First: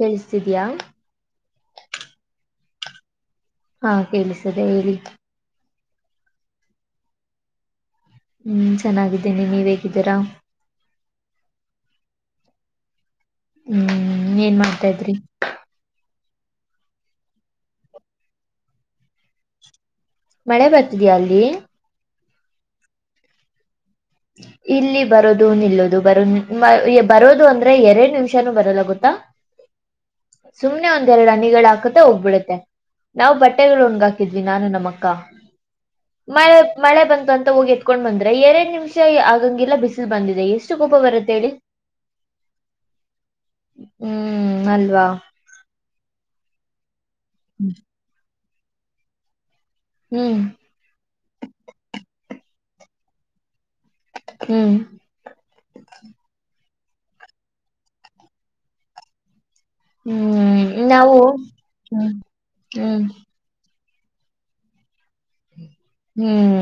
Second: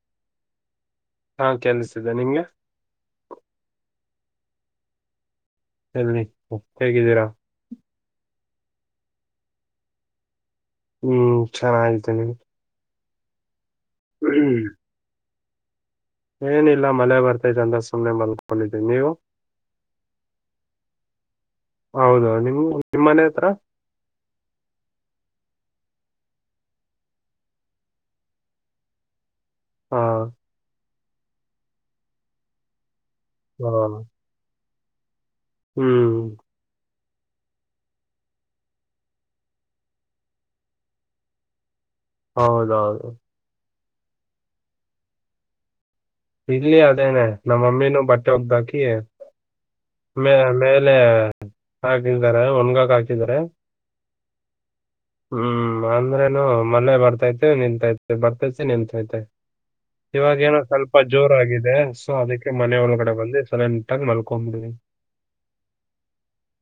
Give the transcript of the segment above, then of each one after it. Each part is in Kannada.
ಕೇಳಿಸ್ತಿದ್ಯಾ ಹಾ ಕೆಲ್ಸಿದೆ ನಿಗೆ ಹಾ ಕೇಳಿಸದೆ ಹೇಳಿ ಎಲ್ನಿ ಒಪ್ಪ ಹೇಗಿದ್ದೀರಾ ಹ್ಮ್ ಚೆನ್ನಾಗಿದ್ದೇನೆ ನೀವ್ ಹೇಗಿದ್ದೀರಾ ಹ್ಮ್ ಚೆನ್ನಾಗಿದ್ದೇನೆ ಹ್ಮ್ ಏನ್ ಮಾಡ್ತಾ ಇದ್ರಿ ಏನಿಲ್ಲ ಮಳೆ ಬರ್ತಾ್ರ ಅಂದ್ರ ಸುಮ್ಮ್ನೆ ಮಲ್ಕೊಂಡಿದೀಿ ನೀವು ಮಳೆ ಬರ್ತಿದಯಾ ಅಲ್ಲಿ ಹ್ಮ್ ನಿಮ್ಮ ಮನೆ ಹತ್ರ ಹ ಇಲ್ಲಿ ಬರೋದು ನಿಲ್ಲೋದು ಬರೋ ಬರೋದು ಅಂದ್ರೆ ಎರಡ್ ನಿಮಿಷಾನೂ ಬರಲ್ಲ ಗುತ್ತಾ ಹಾ ಸುಮ್ನೆ ಒಂದೆರಡು ಅನಿಗಳ ಹಾಕುತ್ತ ಹೋಗ್ಬಿಡುತ್ತೆ ನಾವು ಹಾ. ಬಟ್ಟೆಗಳು ಒಣ್ ಹಾಕಿದ್ವಿ ನಾನು ನಮ್ಮ ಅಕ್ಕ ಹ್ಮ್ ಮಳೆ ಮಳೆ ಬಂದ ಅಂತ ಹೋಗಿ ಎತ್ಕೊಂಡ್ ಬಂದ್ರೆ ಎರಡ್ ನಿಮಿಷ ಆಗಂಗಿಲ್ಲ ಬಿಸಿಲ್ ಬಂದಿದೆ ಎಷ್ಟು ಕೋಪ ಬರುತ್ತೆ ಹೇಳಿ ಹೌದ ಹೌದುೌ ಹ್ಮ್ ನಲ್ವಾ ಇಲ್ಲಿ ಅದೇನೆ ನಮ್ಮಮ್ಮಿನೂ ಬಟ್ಟೆ ಒದ್ದಾಕಿ ಮೇ ಹ್ಮ್ ಮೇಲೆ ಹಾಕಿದ್ದಾರೆ ಒಣಗಾಕ್ ಹಾಕಿದಿದ್ದಾರೆ ಹ್ಮ್ ಹ್ಮ್ ಅಂದ್ರೇನು ಮಳೆ ಬರ್ತೈತೆ ನಿಂತತೆ ಬರ್ತೈತೆ ನಿತ್ೈತೆ ಇವಾಗ ಏನೋ ಹ್ಮ್ ಸ್ವಲ್ಪ ತು ನಾವು ಜೋರ ಆಗಿದೆ ಸೊ ಹ್ಮ್ ಅದಕ್ಕೆ ಮನೆ ಹ್ಮ್ ಒಳಗಡೆ ಬಂದು ಸಲ ನಿಟ್ಟಾಗಿ ಮಲ್ಕೊಂಬಿಡವಿ ಹ್ಮ್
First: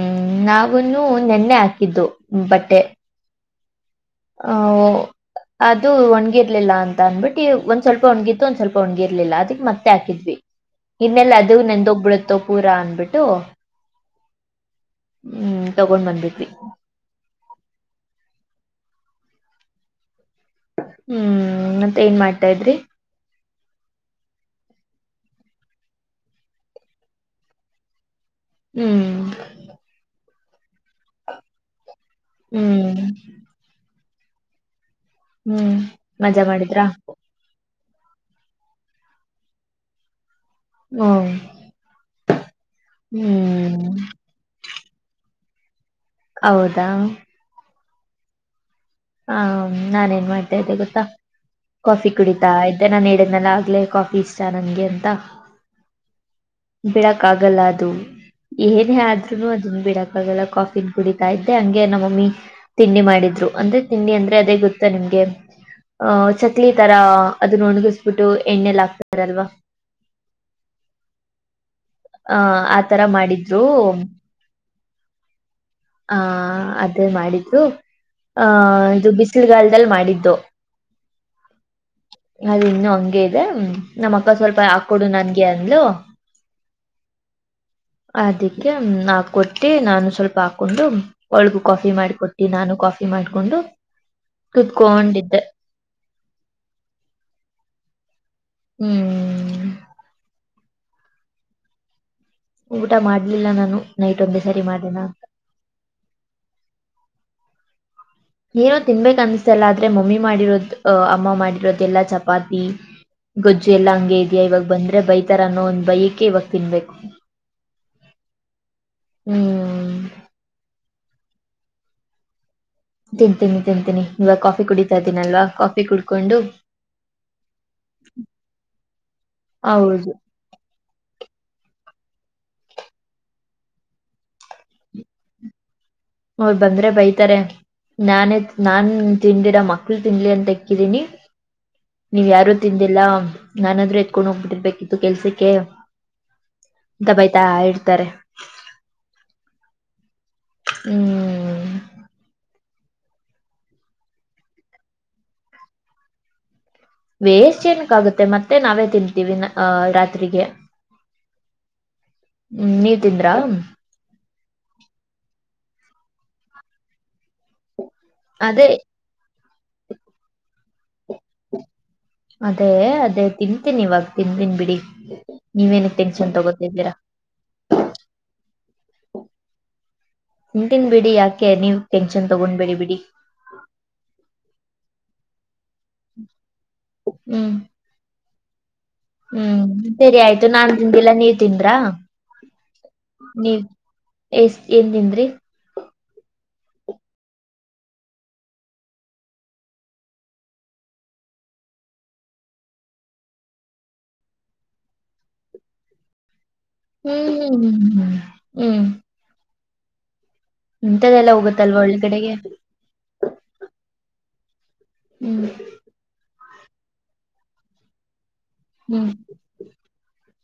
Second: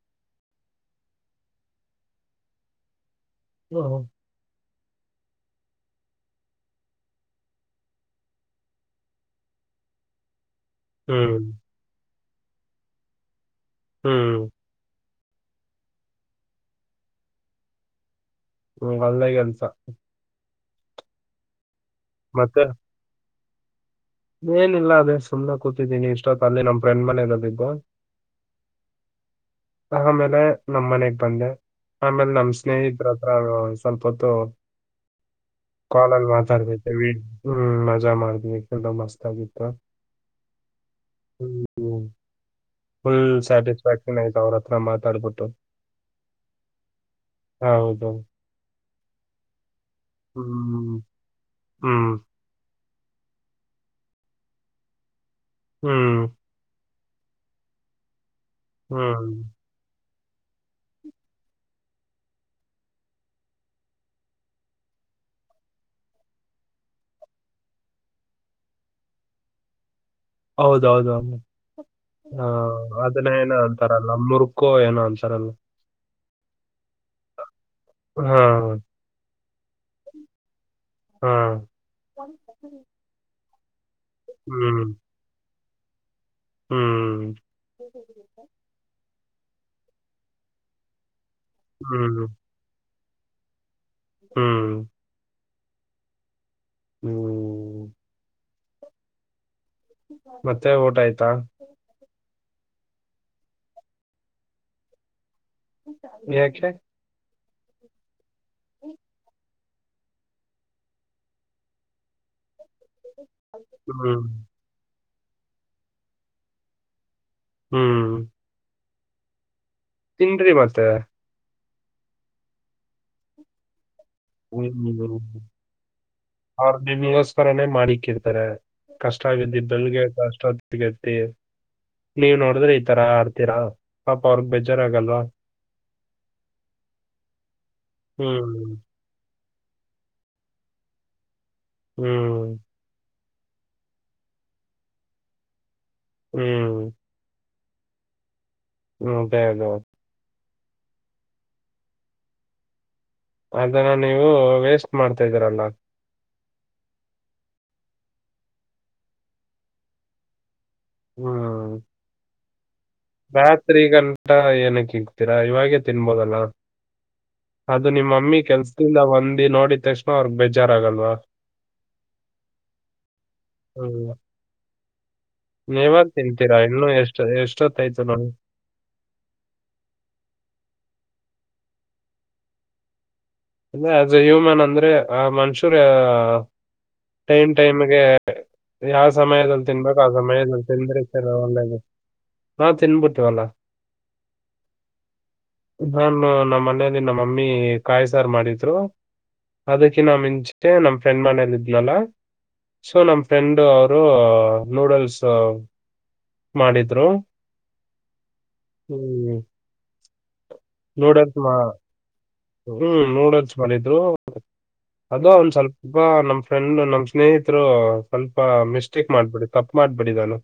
ನಾವನು ನೆನ್ನೆ ಹಾಕಿದ್ದು ಬಟ್ಟೆ ಹ್ಮ ಹ್ಮ ಹ ಅದು ಒಣ್ಗಿರ್ಲಿಲ್ಲ ಅಂತ ಅಂದ್ಬಿಟ್ಟಿ ಒಂದ್ ಸ್ವಲ್ಪ ಒಣ್ಗಿತ್ತು ಒಂದ್ ಸ್ವಲ್ಪ ಒಣ್ಗಿರ್ಲಿಲ್ಲ ಅದಕ್ ಮತ್ತೆ ಹಾಕಿದ್ವಿ ಇನ್ನೆಲ್ಲ ಹ್ಮ್ ಅದು ನೆಂದೊೋಗಬಿಡುತ್ತೋ ಪೂರಾ ಅನ್ಬಿಟ್ಟು ಹ್ಮ್ ಹ್ಮ್ ತಗೊಂಡ್ ಬಂದಬಿದವಿ ಹ್ಮ್ ಅಲ್ಲೇ ಕೆಲ್ಸ ಹ್ಮ್ ಮತ್ತೆ ಏನ್ ಮಾಡ್ತಾ ಮತ್ತೆ ಇದ್ರಿ ಏನಿಲ್ಲ ಅದೇ ಸುಮ್ನೆ ಕೂತಿದ್ದೀನಿ ಇಷ್ಟೊತ್ ಅಲ್ಲಿ ನಮ್ ಫ್ರೆಂಡ್ ಮನೆ ಇರೋದ್ದು ಹ್ಮ್ ಆ ಆಮೇಲೆ ನಮ್ ಮನೆಗ್ ಬಂದೆ ಆಮೇಲೆ ನಮ್ ಹ್ಮ್ ಸ್ನೇಹಿತರತ್ರ ಸ್ವಲ್ಪ ಹೊತ್ತು ಹ್ಮ್ ಕಾಲಲ್ಲಿ ಮಜಾ ಮಾಡಿದ್ರಾ ಮಾತಾಡ್ಬೇಕು ಹ್ಮ ಪೂಜಾ ಮಾಡಿದ್ವಿ ಕೆಲ್ಲ ಮಸ್ತ್ ಆಗಿತ್ತು ಹ್ಮ್ ಹುಲ್ ಹ್ಮ್ ಸೆಟಿಸಸ್ಫ್ಯಾಕ್ಷನ್ ಆ ಹತ್ರ ಮಾತಾಡ್ಬಿಟ್ಟು ಹೌದಾ ಹೌದು ಹಾ ನಾನ ಏನ್ ಮಾಡ್ತಾ ಇದ್ದೆ ಹ್ಮ್ ಗೊತ್ತಾ ಹ್ಮ್ ಕಾಫಿ ಕುಡಿತಾ ನಾನ ಇಡ್ನೆಲ್ಲ ಆಗ್ಲೇ ಕಾಫಿ ಇಷ್ಟ ನನಗೆ ಅಂತ ಹ್ಮ್ ಬಿಡಕ್ ಆಗಲ್ಲ ಅದು ಏನ್ ಹ್ಮ್ ಆದ್ರು ಅದನ್ ಬಿಡಕ್ ೆಲ್ಲ ಕಾಫನ್ ಕುಡಿತಾ ಇದ್ದೆ ಹಂಗೆ ನಮ್ಮಮ್ಮಿ ತಿಂಡಿ ಮಾಡಿದ್ರು ಅಂದ್ರೆ ತಿಂಡಿ ಅಂದ್ರೆ ಅದೇ ಗೊತ್ತಾ ನಿಮ್ಗೆ ಅಹ ಚಕ್ಲಿ ತರ ಅದನ್ನ ಒಣಗಿಸಬಿಟ್ಟು ಎಣ್ಣೆಲ್ಲ ಹಾಕ್ತಾರಲ್ವಾ ಹೌದೌದುದು ಆ ಹಾ ಆತರ ಅದನ್ನ ಏನ ಮಾಡಿದ್ರು ಅಂತಾರಲ್ಲ ನೂರು ಕೊ ಏನು ಆನ್ಸರ್ ಅಲ್ಲ ಆ ಅದೇ ಮಾಡಿದ್ರು ಹಾ ಆಹ ಇದು ಬಿಸಿಲುಗಲ್ದಲ್ಲಿ ಮಾಡಿದ್ದು ಹಾ ಅದ ಇನ್ನು ಹಂಗೆ ಇದೆ ನಮ್ಮ ಅಕ್ಕ ಸ್ವಲ್ಪ ಹ್ಮ್ ಹಾಕ್ಕೊಡು ನನ್ಗೆ ಅ ಹ್ಮ್ ಅದಕ್ಕೆ ಹಾಕೊಟ್ಟಿ ನಾನು ಸ್ವಲ್ಪ ಹಾಕ್ ಹಾಕೊಂಡು ಒಳಗು ಕಾಫಿ ಹ್ಮ್ ಮಾಡಿಕೊಟ್ಟಿ ನಾನು ಕಾಫಿ ಮಾಡ್ಕೊಂಡು ಹ್ಮ್ ಕೂತ್ಕೊಂಡಿದ್ದೆ ಹ್ಮ್ ಹ್ಮ್ ಮತ್ತೆ ಊಟ ಆಯ್ತಾ ಊಟ ಮಾಡ್ಲಿಲ್ಲ ನಾನು ನೈಟ್ ಒಂದೆ ಸರಿ ಮಾಡ್ [unintelligible] [unintelligible] ಏನೋ ತಿನ್ಬೇಕ ಅನ್ನಿಸ್ತಿಲ್ಲ ಆದ್ರೆ ಮಮ್ಮಿ ಮಾಡಿರೋದು ಅ ಅಮ್ಮ ಮಾಡಿರೋದು ಎಲ್ಲಾ ಚಪಾತಿ ಗೊಜ್ಜು ಎಲ್ಲಾ ಹಂಗೆ ಹ್ಮ್ ಇದ್ಯಾ ಇವಾಗ್ ಬಂದ್ರೆ ಬೈತಾರೆ ನೋ ಒಂದ್ ಬೈಯಕ್ಕೆ ಇವಾಗ ತಿನ್ಬೇಕು ಹ್ಮ್ ಹ್ಮ್ [unintelligible] ತಿಂತೀನಿ ತಿಂತೀನಿ ಇವಾಗ ಕಾಫಿ ಕುಡಿತಾ ಇದ್ದೀನಲ್ವಾ ಕಾಫಿ ಕುಡ ಅವರು ತಿಂಡಿಗೋಸ್ಕರನೇ ಮಾಡಿಕಿರ್ತಾರೇ ಕಷ್ಟ ಆಗಿದ್ದಿ ಬೆಳಿಗ್ಗೆ ಹೌದು [unintelligible] ನೀವ ನೋಡಿದ್ರೆ ಈ ತರ ಆಡ್ತೀರಾ ಪಾಪ ಅವ್ರಗ್ ಬೇಜಾರ್ ಆಗಲ್ವಾ. ಅವ್ರ್ ಬಂದ್ರೆ ಬೈತಾರೆ ನಾನೇ ಹ್ಮ್ ನಾನ್ [unintelligible] ಮಕ್ಳು ತಿನ್ಲಿ ಅಂತ ಇಕ್ಕಿದೀನಿ ನೀವ್ ಹ್ಮ್ ಯಾರು ತಿಂದಿಲ್ಲ. ನಾನಾದ್ರೂ ಎತ್ಕೊಂಡ್ ಹೋಗ್ಬಿಟ್ಟಿರ್ಬೇಕಿತ್ತು ಕೆಲ್ಸಕ್ಕೆ ಹ್ಮ್ ಅಂತ ಬಯ್ತಾ ಇರ್ತಾರೆ. ಅದೇ ಅದೇ ಹ್ಮ್ ಅದನ್ನ ನೀವು ವೇಸ್ಟ್ ಮಾಡ್ತಾ ಇದ್ದೀರಾಅಲಾ. ವೇಸ್ ಏನಕ್ಕ ಆಗುತ್ತೆ ಮತ್ತೆ ನಾವೇ ತಿನ್ಂತೀವಿ [unintelligible] ರಾತ್ರಿಗೆ. ಹ್ಮ್ ಹ್ಮ್ ನೀವ್ ತಿಂದ್ರಾ? ರಾತ್ರಿಗಂತ ಏನಕ್ ಇಗ್ತೀರಾ ಇವಾಗೇ ತಿನ್ಬೋದಲ್ಲ. ಅದು ನಿಮ್ಮ್ ಮಮ್ಮಿ ಅದೇ ಕೆಲ್ಸದಿಂದ ಬಂದಿ ನೋಡಿದ್ ತಕ್ಷಣ ಅವ್ರಗ್ ಬೇಜಾರ್ ಆಗಲ್ವಾ ಅದೇ ಅದೇ ತಿಂತಿನ್ ಇವಾಗ ಹ್ಮ್ ತಿಂತೀನನ್ ಬಿಡಿ. ನೀವೇನಕ್ ನೀವಾಗ ಟೆನ್ಷನ್ ತಿಂತೀರಾ ಇನ್ನು ತಗೋತಿದ್ದೀರಾ. ಎಷ್ಟ ಎಷ್ಟೊತ್ತಾಯ್ತು ನೋಡಿ ತಿಂತೀನಿ ಬಿಡಿ ಯಾಕ್ ನೀವ್ ಟೆಂಕ್ಷನ್ ತಗೊಂಡ್ಬೇಡಿ ಬಿಡಿ. ಅಂದ್ರ್ ಆಸ್ ಅ ಹ್ಯೂಮನ್ ಅಂದ್ರೆ ಆ ಮನುಷ್ಯರು ಟೈಮ್ ಹ್ಮ್ ಟೈಮ್ಗೆ ಯಾವ ಹ್ಮ್ ಸಮಯದಲ್ಲಿ ತಿನ್ಬೇಕು ಆ ಸರಿ ಆಯ್ತು ಸಮಯದಲ್ಲಿ ನಾನ್ ತಿಂದರೆ ತಿಂದಿಲ್ಲ [unintelligible] ನೀವ್ ತಿಂದ್ರಾ? ಒಳ್ಳೇದು. ಹಾ ತಿನ್ಬುಟ್ಟವಲ್ಲ. ಎಷ್ಟ್ ಏನ್ ತಿಂದ್ರಿ. ನಾ ನಿಮ್ ಮಮ್ಮಿ ಕಾಯ್ಸ್ ಸರ್ ಮಾಡಿದ್ರು ಅದಕ್ಕೆ ನಮ್ [unintelligible] ನಮ್ ಫ್ರೆಂಡ್ ಮನೇಲ್ ಇದ್ನಲ್ಲ. ಸೊ ನಮ ಫ್ರೆಂಡ್ ಅವರು ನೂಡಲ್ಸ್ ಮಾಡಿದ್ರು ಹ್ಮ್ ಹ್ಮ್ ಹ್ಮ್ ಹ್ಮ್ ಇಂತದದೆಲ್ಲ ನೂಡಲ್ಸ್ ಮಾ ಹೋಗುತ್ತಲ್ವಾ ಒಳ್ಗಡೆಗೆ. ಹ್ಮ್ ನೂಡಲ್ಸ್ ಮಾಡಿದ್ರು ಅದು ಹ್ಮ್ ಅವನ್ ಸ್ವಲ್ಪ ನಮ್ ಫ್ರೆಂಡ್ ನಮ್ ಸ್ನೇಹಿತರು ಸ್ವಲ್ಪ ಲ್ಪ ಹ್ಮ್ ಮಿಸ್ಟೇಕ್ ಮಾಡ್ಬಿಡಿ ತಪ್ಪ ಮಾಡ್ಬಿಟಿದಾನೆ.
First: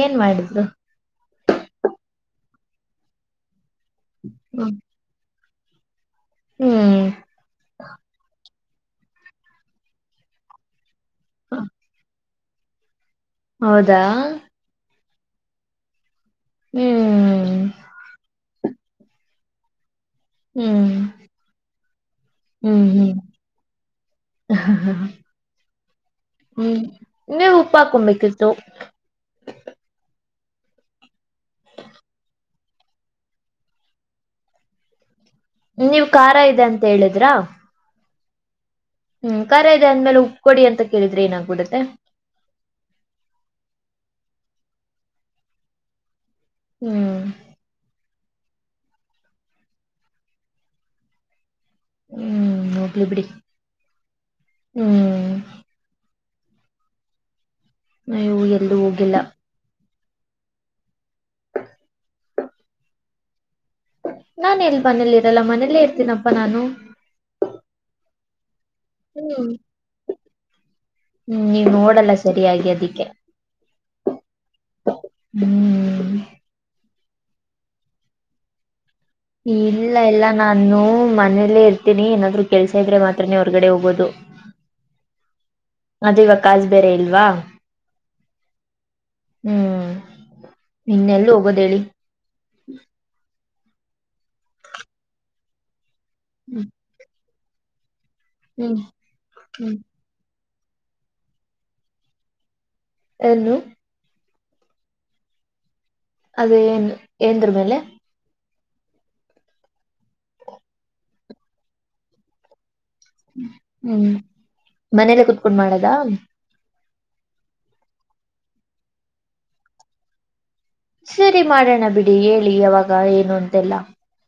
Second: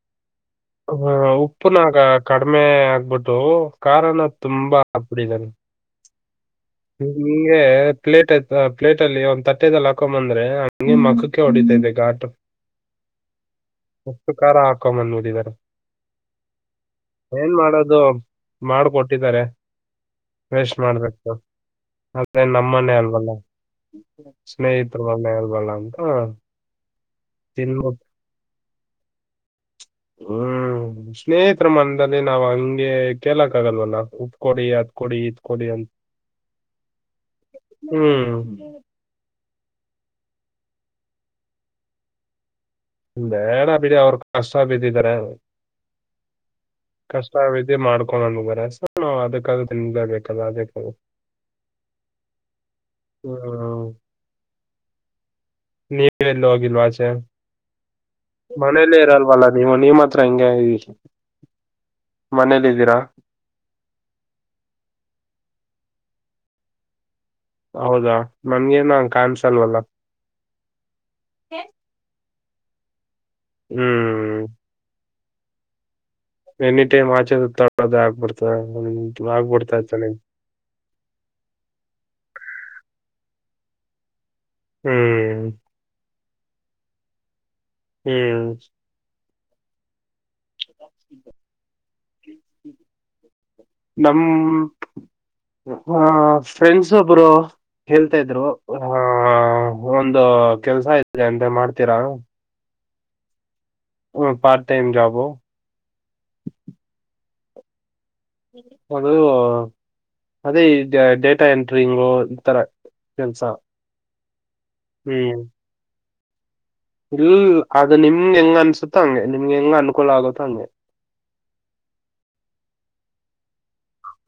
ಏನ್ ಮಾಡಿದ್ರು? ಹ ಉಪ್ಪುನಾಗ ಕಡಿಮೆ ಆಗ್ಬಿಟ್ಟು ಖಾರನ ಹ್ಮ್ ತುಂಬಾ ಹಾಕ್ ಬಿಟಿದಾನೆ. ಹ್ಮ್ ಹಿಂಗೇ ಪ್ಲೇಟ್ ಪ್ಲೇಟ ಅಲ್ಲಿ ಒಂದ್ ತಟ್ಟೆದಲ್ಲಿ ಹಾಕೊ ಬಂದ್ರೆ ನ್ಗೆ ಮಕ್ಕಕ್ಕೆ ಹೊಡಿತಾದೆ ಗಾಟು. ಹೌದಾ? ಅಷ್ಟು ಖಾರ ಹಾಕೊ ಬಂದ್ಬಿಟ್ಟಿದಾರೆ. ಏನ್ ಹ್ಮ್ ಮಾಡೋದು ಮಾಡಕೊಟ್ಟಿದ್ದಾರೆ. ವೇಸ್ಟ್ ಹ್ಮ್ ಮಾಡ್ಬೇಕು ಅದೇ ಹ್ಮ್ ನಮ್ಮನೆೇ ಹ್ಮ್ ಅಲ್ವಲ್ಲ. ಸ್ನೇಹಿತರು [unintelligible] ಅಂತ ನೀವು ತಿನ್ ಉಪ್ಪಾಕಂಬೇಕತ್ತು. ಹ್ಮ್ ಸ್ನೇಹಿತರ ಮನ್ದಲ್ಲಿ ನಾವ್ ಹಂಗೆ ಕೇಳಕ್ ಆಗಲ್ವಲ್ಲ ಉಪ್ಕೊಡಿ ಅದ್ ಕೊಡಿ ಇದ್ ಕೊಡಿ ಅಂತ ನೀವ್ ಖಾರ ಇದೆ ಅಂತ ಹೇಳಿದ್ರಾ ಹ್ಮ್ ಹ್ಮ್ ಖಾರ ಇದೆ ಅಂದ್ಮೇಲೆ ಉಪ್ಕೊಡಿ ಅಂತ ಕೇಳಿದ್ರೆ ಏನಾಗ್ಬಿಡತ್ತೆ. ಬೇಡ ಬಿಡಿ ಅವ್ರ ಕಷ್ಟ ಬಿದ್ದಿದಾರೆ ಹ್ಮ್ ಕಷ್ಟ [unintelligible] ಮಾಡ್ ೊಂಡ್ೋಗರಸ ನಾವು ಅದಕ್ಕ ತಿಬೇಕಲ್ಲ ಅದಕ್ಕ ಹ್ಮ್ ಹೋಗ್ಲಿ ಬಿಡಿ ಹ್ಮ ಹ್ಮ್ ನೀವಲಗಿಲ್ವಾಚ ನೀವು ಎಲ್ಲೂ ಹೋಗಿಲ್ಲ ಮನೆಲ್ಲರಲ್ವಲ್ಲ ನೀವನಮ್ಮ ಹತ್ರ ಹಂಗೆ ಮನೇಲಿ ಇದಿದ್ದೀರಾ ನಾನ ಎಲ್ ಮನೇಲಿರಲ್ಲ ಮನೇಲ್ಲೇ ಇರ್ತೀನಪ್ಪಾ ನಾನು ಹೌದಾ ನನ್ಗೇನ ಹ್ಮ್ ಕನ್ಸ ಹ್ಮ್ ಅಲ್ವಲ್ಲ ನೀವ್ ನೋಡಲ್ಲ ಸರಿಯಾಗಿ ಅದಿಕ್ಕೆ ಹ್ಮ್ ಹ್ಮ್ ಎನಿ ಟೈಮ್ ಆಚೆ ತಳೋದ ಆಗ್ಬಿಡ್ತದೆ ಇಲ್ಲ ಇಲ್ಲ ನಾನು ಮನೇಲ್ಲೇ ಇರ್ತೀನಿ ಏನಾದ್ರು ಕೆಲ್ಸ ಇದ್ರೆ ಮಾತ್ರ ಹತ್ರನೇ ಹೊರಗಡೆ ಹೋಗೋದು ಹ್ಮ್ ಅದವ ಕಾಸ್ ಬೇರೆ ಇಲ್ವಾ ಹ್ಮ್ ಹ್ಮ್ ನಿನ್ನೆಲ್ಲ ಹೋಗೋದಿ ನಮ ಹ್ಮ್ ಫ್ರೆಂಡ್ಸ್ ಒಬ್ರು ಹೇಳ್ತಾ ಇದ್ರು ಹ್ಮ್ ಆ ಹ್ಮ್ ಒಂದು ಕೆಲ್ಸ ಇದೆ ಅಂತ ಮಾಡ್ತೀರಾ ಎಲ್ಲಿ ಹ ಪಾರ್ಟ ಟೈಮ ಜಾಬ ಅದ ಏನ್ ಏಂದ್ರ ಮೇಲೆ ಅದು ಅದೇ ಡೇಟಾ ಎಂಟ್ರಿಂಗು ಈಥರ ಹ್ಮ್ ಮನೇಲೆ ಕುೂತ್ಕೊಂಡು ಮಾಡದ ಇಲ್ಲ ಅದು ನಿಮ್ಗೆ ಹೆಂಗ ಅನ್ಸುತ್ತ ಹಂಗೆ ನಿಮ್ಗೆ ಹೆಂಗ್ ಅನುಕೂಲ ಆಗುತ್ತ ಹಂಗೆ ಸರಿ ಮಾಡೋಣ ಬಿಡಿ ಹೇಳಿ ಯಾವಾಗ ಏನು ಅಂತೆಲ್ಲ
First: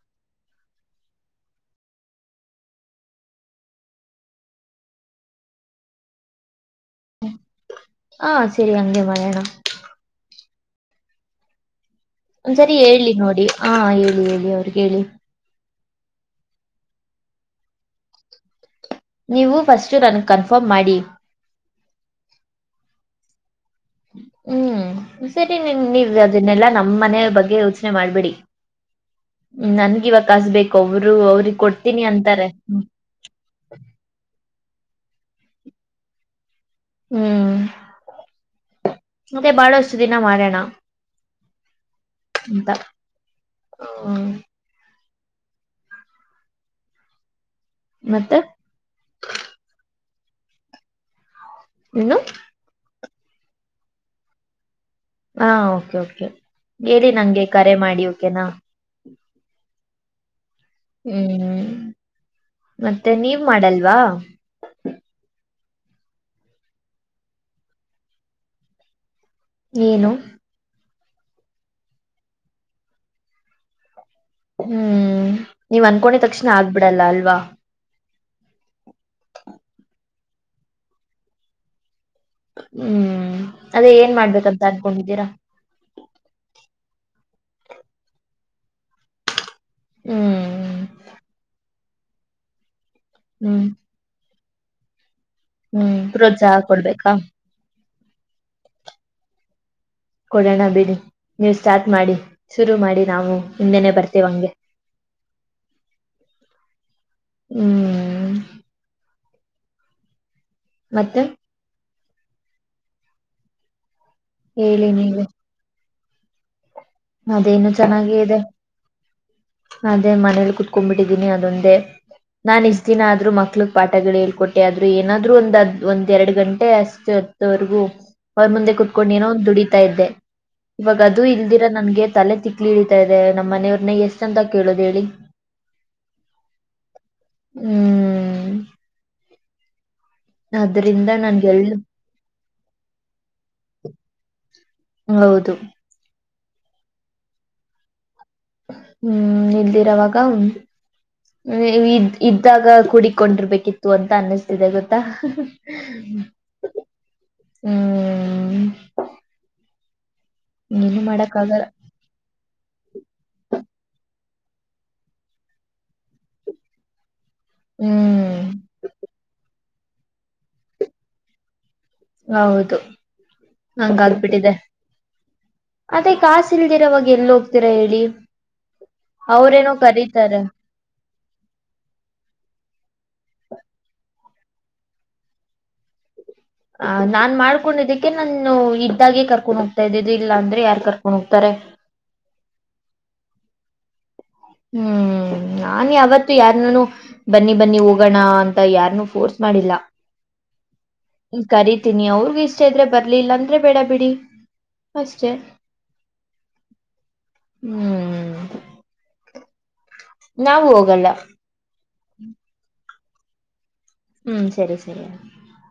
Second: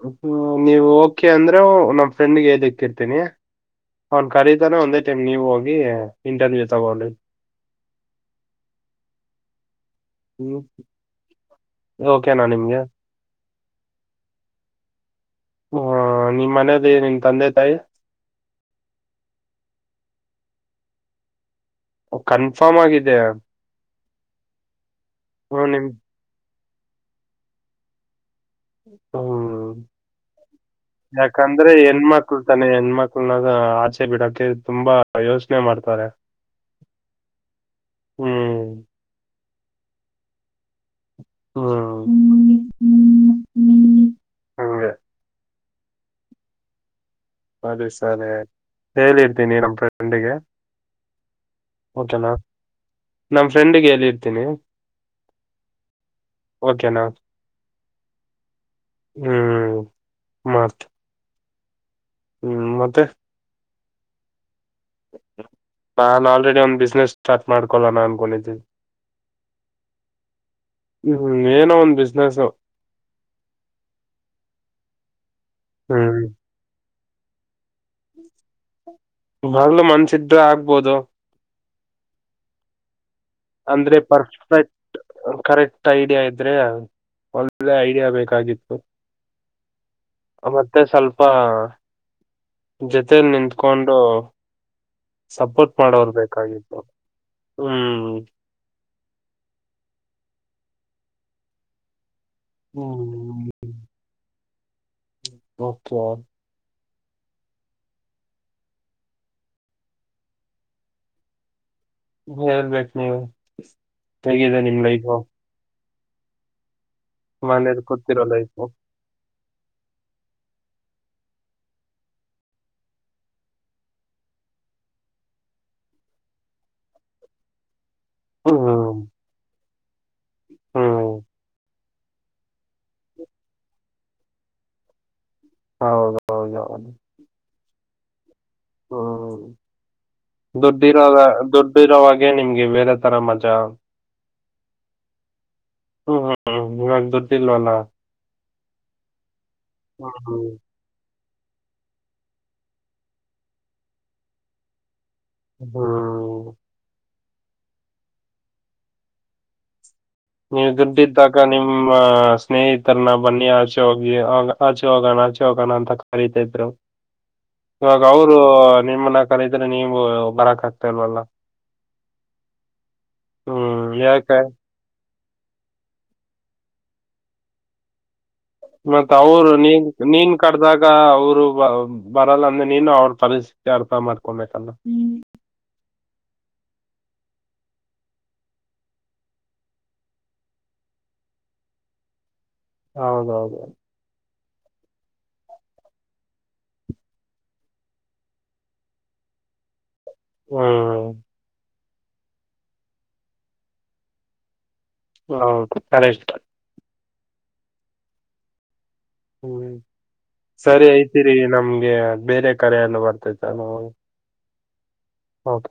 ಹ್ಮ ನೀವು ಓಕೆ ಅಂದ್ರೆ ನಮ್ಮ್ ಫ್ರೆಂಡ್ಗೆ ದಕ್ಕಿರ್ತೀನಿ ಅವ್ನ್ ಕರೀತಾನೆ ಒಂದೇ ಟೈಮ್ ನೀವ ಹೋಗಿ ಇಂಟರ್ವ್ಯೂ ತಗೊಂಡಿ ಹ ಸರಿ ಅಂಗೇ ಮರಯಣ ಹ್ಮ ಒಂದ್ಸರಿ ಹೇಳಿ ನೋಡಿ ಹಾ ಹೇಳಿ ಹೇಳಿ ಅವ್ರಗ್ ಹೇಳಿ ಹ ನಿಮ್ಮ್ ಮನೆಯಲ್ಲಿ ನಿನ್ ತಂದೆ ತಾಯಿ ನೀವು ಫಸ್ಟ್ ರನ್ ಕನ್ಫರ್ಮ್ ಮಾಡಿ ಕನ್ಫರ್ಮ್ ಆಗಿದೆ ಹ್ಮ್ ಸರಿ ಹ್ಮ್ ನೀನ್ ನಿಮ್ ನೀವ್ ಅದನ್ನೆಲ್ಲಾ ನಮ್ಮ್ ಮನೆ ಬಗ್ಗೆ ಯೋಚನೆ ಮಾಡ್ಬಿಡಿ ಹ್ಮ ಬೇಕು ಅವರು ಅವ್ರಿಗೆ ಯಾಕಂದ್ರೆ ಕೊಡ್ತೀನಿ ಹೆಣ್ಮಕ್ಳ ಅಂತಾರೆ ತಾನೆ ಹೆಣ್ಮಕ್ಳನಾಗ ಆಚೆ ಬಿಡಕೆ ತುಂಬಾ ಯೋಚ ಚನೆಮಾಡ್ತಾರೆ ಹ್ಮ್ ಮತ್ತೆ ಬಾರಷ್ಟ ದಿನ ಮಾರಣ ಹಾ ಎಂತ ಹ್ಮ ತ ಸರಿ ಮತ್ತೆ ಸರಿತ ಹೇಳಿರ್ತೀನಿ ನಮ ಫ್ರೆಂಡಿಗೆ ಇನ್ನು ಓಕೆನಾ ನಮ್ಮ ಫ್ರೆಂಡಿಗೆ ಎಲ್ಲಿ ಇರ್ತೀನಿ ಹಾ ಕೆ ಕೆ ಹೇಳಿ ನಂಗೆ ಕರೆ ಮಾಡಿ ಓಕೆನಾ ಹ್ಮ್ ಮ ಹ್ಮ್ ಮತ್ತೆ ನೀವ್ ಮಾಡಲ್ವಾ ನಾು ಆಲ್ರೆಡಿ ಒಂದ ಬಿಸ್ನೆಸ್ ಸ್ಟಾರ್ಟ್ ಮಾಡ್ಕೊಳೋಣ ಅನ್ಕೊಂಡಿದ್ದೀಿ ಏನು ಹ್ಮ್ ಏನ ಒಂದ್ ಬಿಸ್ನೆಸ್ ಹ್ಮ್ ನೀವ್ ಅನ್ಕೊಂಡಿದ ತಕ್ಷಣ ಆಗ್ಬಿಡಲ್ಲ ಅಲ್ವಾ ಮಾಗ್ಲು ಮನ್ಸಿದ್ರೆ ಆಗ್ಬೋದು ಹ್ಮ್ ಅದೇ ಅಂದ್ರೆ ಏನ್ ಪರ್ಫೆಕ್ಟ್ ಮಾಡ್ಬೇಕಂತ ಅನ್ಕೊಂಡ ಕರೆಕ್ಟ್ ಐಡಿಯಾ ಇದ್ರೆ ಒಳ್ಳೆ ಐಡಿಯಾ ಬೇಕಾಗಿತ್ತು ಹ್ಮ್ ಮತ್ತೆ ಸ್ವಲ್ಪ ಜೊತಲಿ ಹ್ಮ್ ನಿಂತ್ಕೊಂಡು ಸಪೋರ್ಟ್ ಹ್ಮ್ ಮಾಡೋರ್ ಪ್ರೋತ್ಸಾಹ ಬೇಕಾಗಿತ್ತು ಕೊಡ್ಬೇಕಾ ಹ್ಮ್ ಕೊಡೋಣ ಬಿಡಿ ನೀವು ಸ್ಟಾರ್ಟ್ ಮಾಡಿ ಶುರು ಮಾಡಿ ನಾವು ಹಿಂದೆನೆ ಬರ್ತೀವ ಹಂಗೆ ಕ ಹ್ಮ್ ಮತ್ತೆ ಹೇಳ್ಬೇಕು ನೀವ ಹೇಗಿದೆ ನಿಮ್ ಹೇಳಿ ಲೈಗ ನೀವೆ ಅದೇನು ಚೆನ್ನಾಗ ಕೂತಿರೋ ಇದೆ ಲೈಫು ಅದೇ ಮನೇಲಿ ಕುೂತ್ಕೊಂಡ್ಂಬಿಟ್ಟಿದ್ದೀನಿ ಅದೊಂದೇ ನಾನ್ ಇಷ್ಟ ದಿನ ಆದ್ರು ಮಕ್ಳಗ್ ಪಾಠಗಳು ಹೇಳ್ಕೊಟ್ಟೆ ಆದ್ರು ಏನಾದ್ರು ಒಂದದ್ ಒಂದ ಎರಡ್ ಗಂಟೆ ಅಷ್ಟು ತ್ತವರೆಗೂ ಅವ್ರ ಮುಂದೆ ಹ್ಮ್ ಕುೂತ್ಕೊಂಡು ಏನೋ ಒ ದುಡಿತಾ ಇದ್ದೆ ಇವಾಗ ಹ್ಮ್ ಅದು ಇಲ್ದಿರ ನನ್ಗೆ ತಲೆ ತಿಕ್ಲಿ ಹಿಡಿತಾ ಇದೆ ನಮ್ಮ್ನೆಯವ್ರನ್ನ ಎಷ್ಟ ಅಂತ ಕೇಳೋುದು ಹೇಳಿ ಹೌದೌದುದು ಹ್ಮ್ ಹ್ಮ್ ಹ್ಮ ಡ್ಡಿ ಅದ್ರಿಂದ ನನ್ಗೆ ಎಳ್ಳು ದುಡ್ಡಿರೋವಾಗೆ ನಿಮ್ಗೆ ಬೇರೆ ತಥರ ಮಜಾ ಹೌದು ಹ ಹದುರ್್ದಿನ ವಾ ಹ್ಮ್ ನಿಲ್ದಿರವಾಗ ಹ್ಮ್ ಉನ್ ಇದ್ ಇದ್ದಾಗ ಕುೂಡಕೊಂಡಿರ್ಬೇಕಿತ್ತು ಅಂತ ಅನ್ನಿಸ್ತಿದೆ ಗೊತ್ತ ಹ್ಮ್ ಹ್ಮ ನೀವು ದುಡ್ಡಿದ್ದಾಗ ನಿಮ್ಮ ಸ್ನೇಹಿತರನ್ನ ಬನ್ನಿ ಆಚೆ ಹೋಗಿ ಆಗ ಆಚೆ ಹೋಗೋಣ ಆಚೆ ಹೋಗೋಣ ಅಂತ ಕರತಿದ್ರು ಇವಾಗ ಹ್ಮ್ ಅವರು ನಿಮ್ಮನ್ನ ಕರತ ಇದ್ರೆ ನೀವು ಬರಕ್ ಆಗ್ತಾ ಇಲ್ವಲ್ಲ ಹೌದು ಹ್ಮ್ ಯಾಕೆ ನಂಗಲ್ಬಿಟ್ಟಿದೆೆ ಅದೇ ಕಾಸ ಇಲ್ದಿರ ಅವಾಗ ಎಲ್ ಹೋಗ್ತಿೀರಾ ಹೇಳಿ ಮತ್ತ ಅವರು ಅವ್ರೇನೋ ನೀನ್ ನೀನ್ ಕರೀತಾರೆ ಕಡ್ದಾಗ ಅವರು ಬರಲ್ಲ ಅಂದ್ರೆ ನೀನು ಅವರು ತಲಸ ಚಾರ್ಪ ಮಾಡ್ಕೊಂಬತಲ್ಲ ಆ ನಾನ್ ಮಾಡ್ಕೊಂಡಿದ್ದಕ್ಕೆ ನಾನು ಇದ್ದಾಗೆ ಕರ್ಕೊಂಡ್ ಹೋಗ್ತಾ ಇದ್ದದು ಇಲ್ಲಾ ಅಂದ್ರೆ ಯಾರ್ು ಕರ್ಕೊಂಡ್ ಹೋಗ್ತಾರೆ ಹ ಹೌದೌದು ಹ್ಮ್ ನಾನನ್ ಅವಾವತ್ತು ಯಾರೂನು ಬನ್ನಿ ಬನ್ನಿ ಹೋಗೋಣ ಅಂತ ಯಾರನುೂ ಫೋರ್ಸ್ ಮಾಡಿಲ್ಲ ಹ್ಮ್ ಕರಿತೀನಿ ಅವ್ರಗ ಇಷ್ಟ ಇದ್ರೆ ಬರ್ಲಿಲ್ಲಾಂದ್ರೆ ಬೇಡ ಬಿಡಿ ಅಷ್ಟೆ ಹೌದು ಅ ಇಷ್ಟ ಹ್ಮ್ ಹ್ಮ್ ನಾವು ಸರಿ ಹೋಗಲ್ಲ ಐತಿೀರಿ ನಮ್ಗೆ ಬೇರೆ ಕರ ಎಲ್ಲ ಬರ್ತೈತ ನೋ ಹ್ಮ್ ಸರಿ ಸರಿ ಹೌದು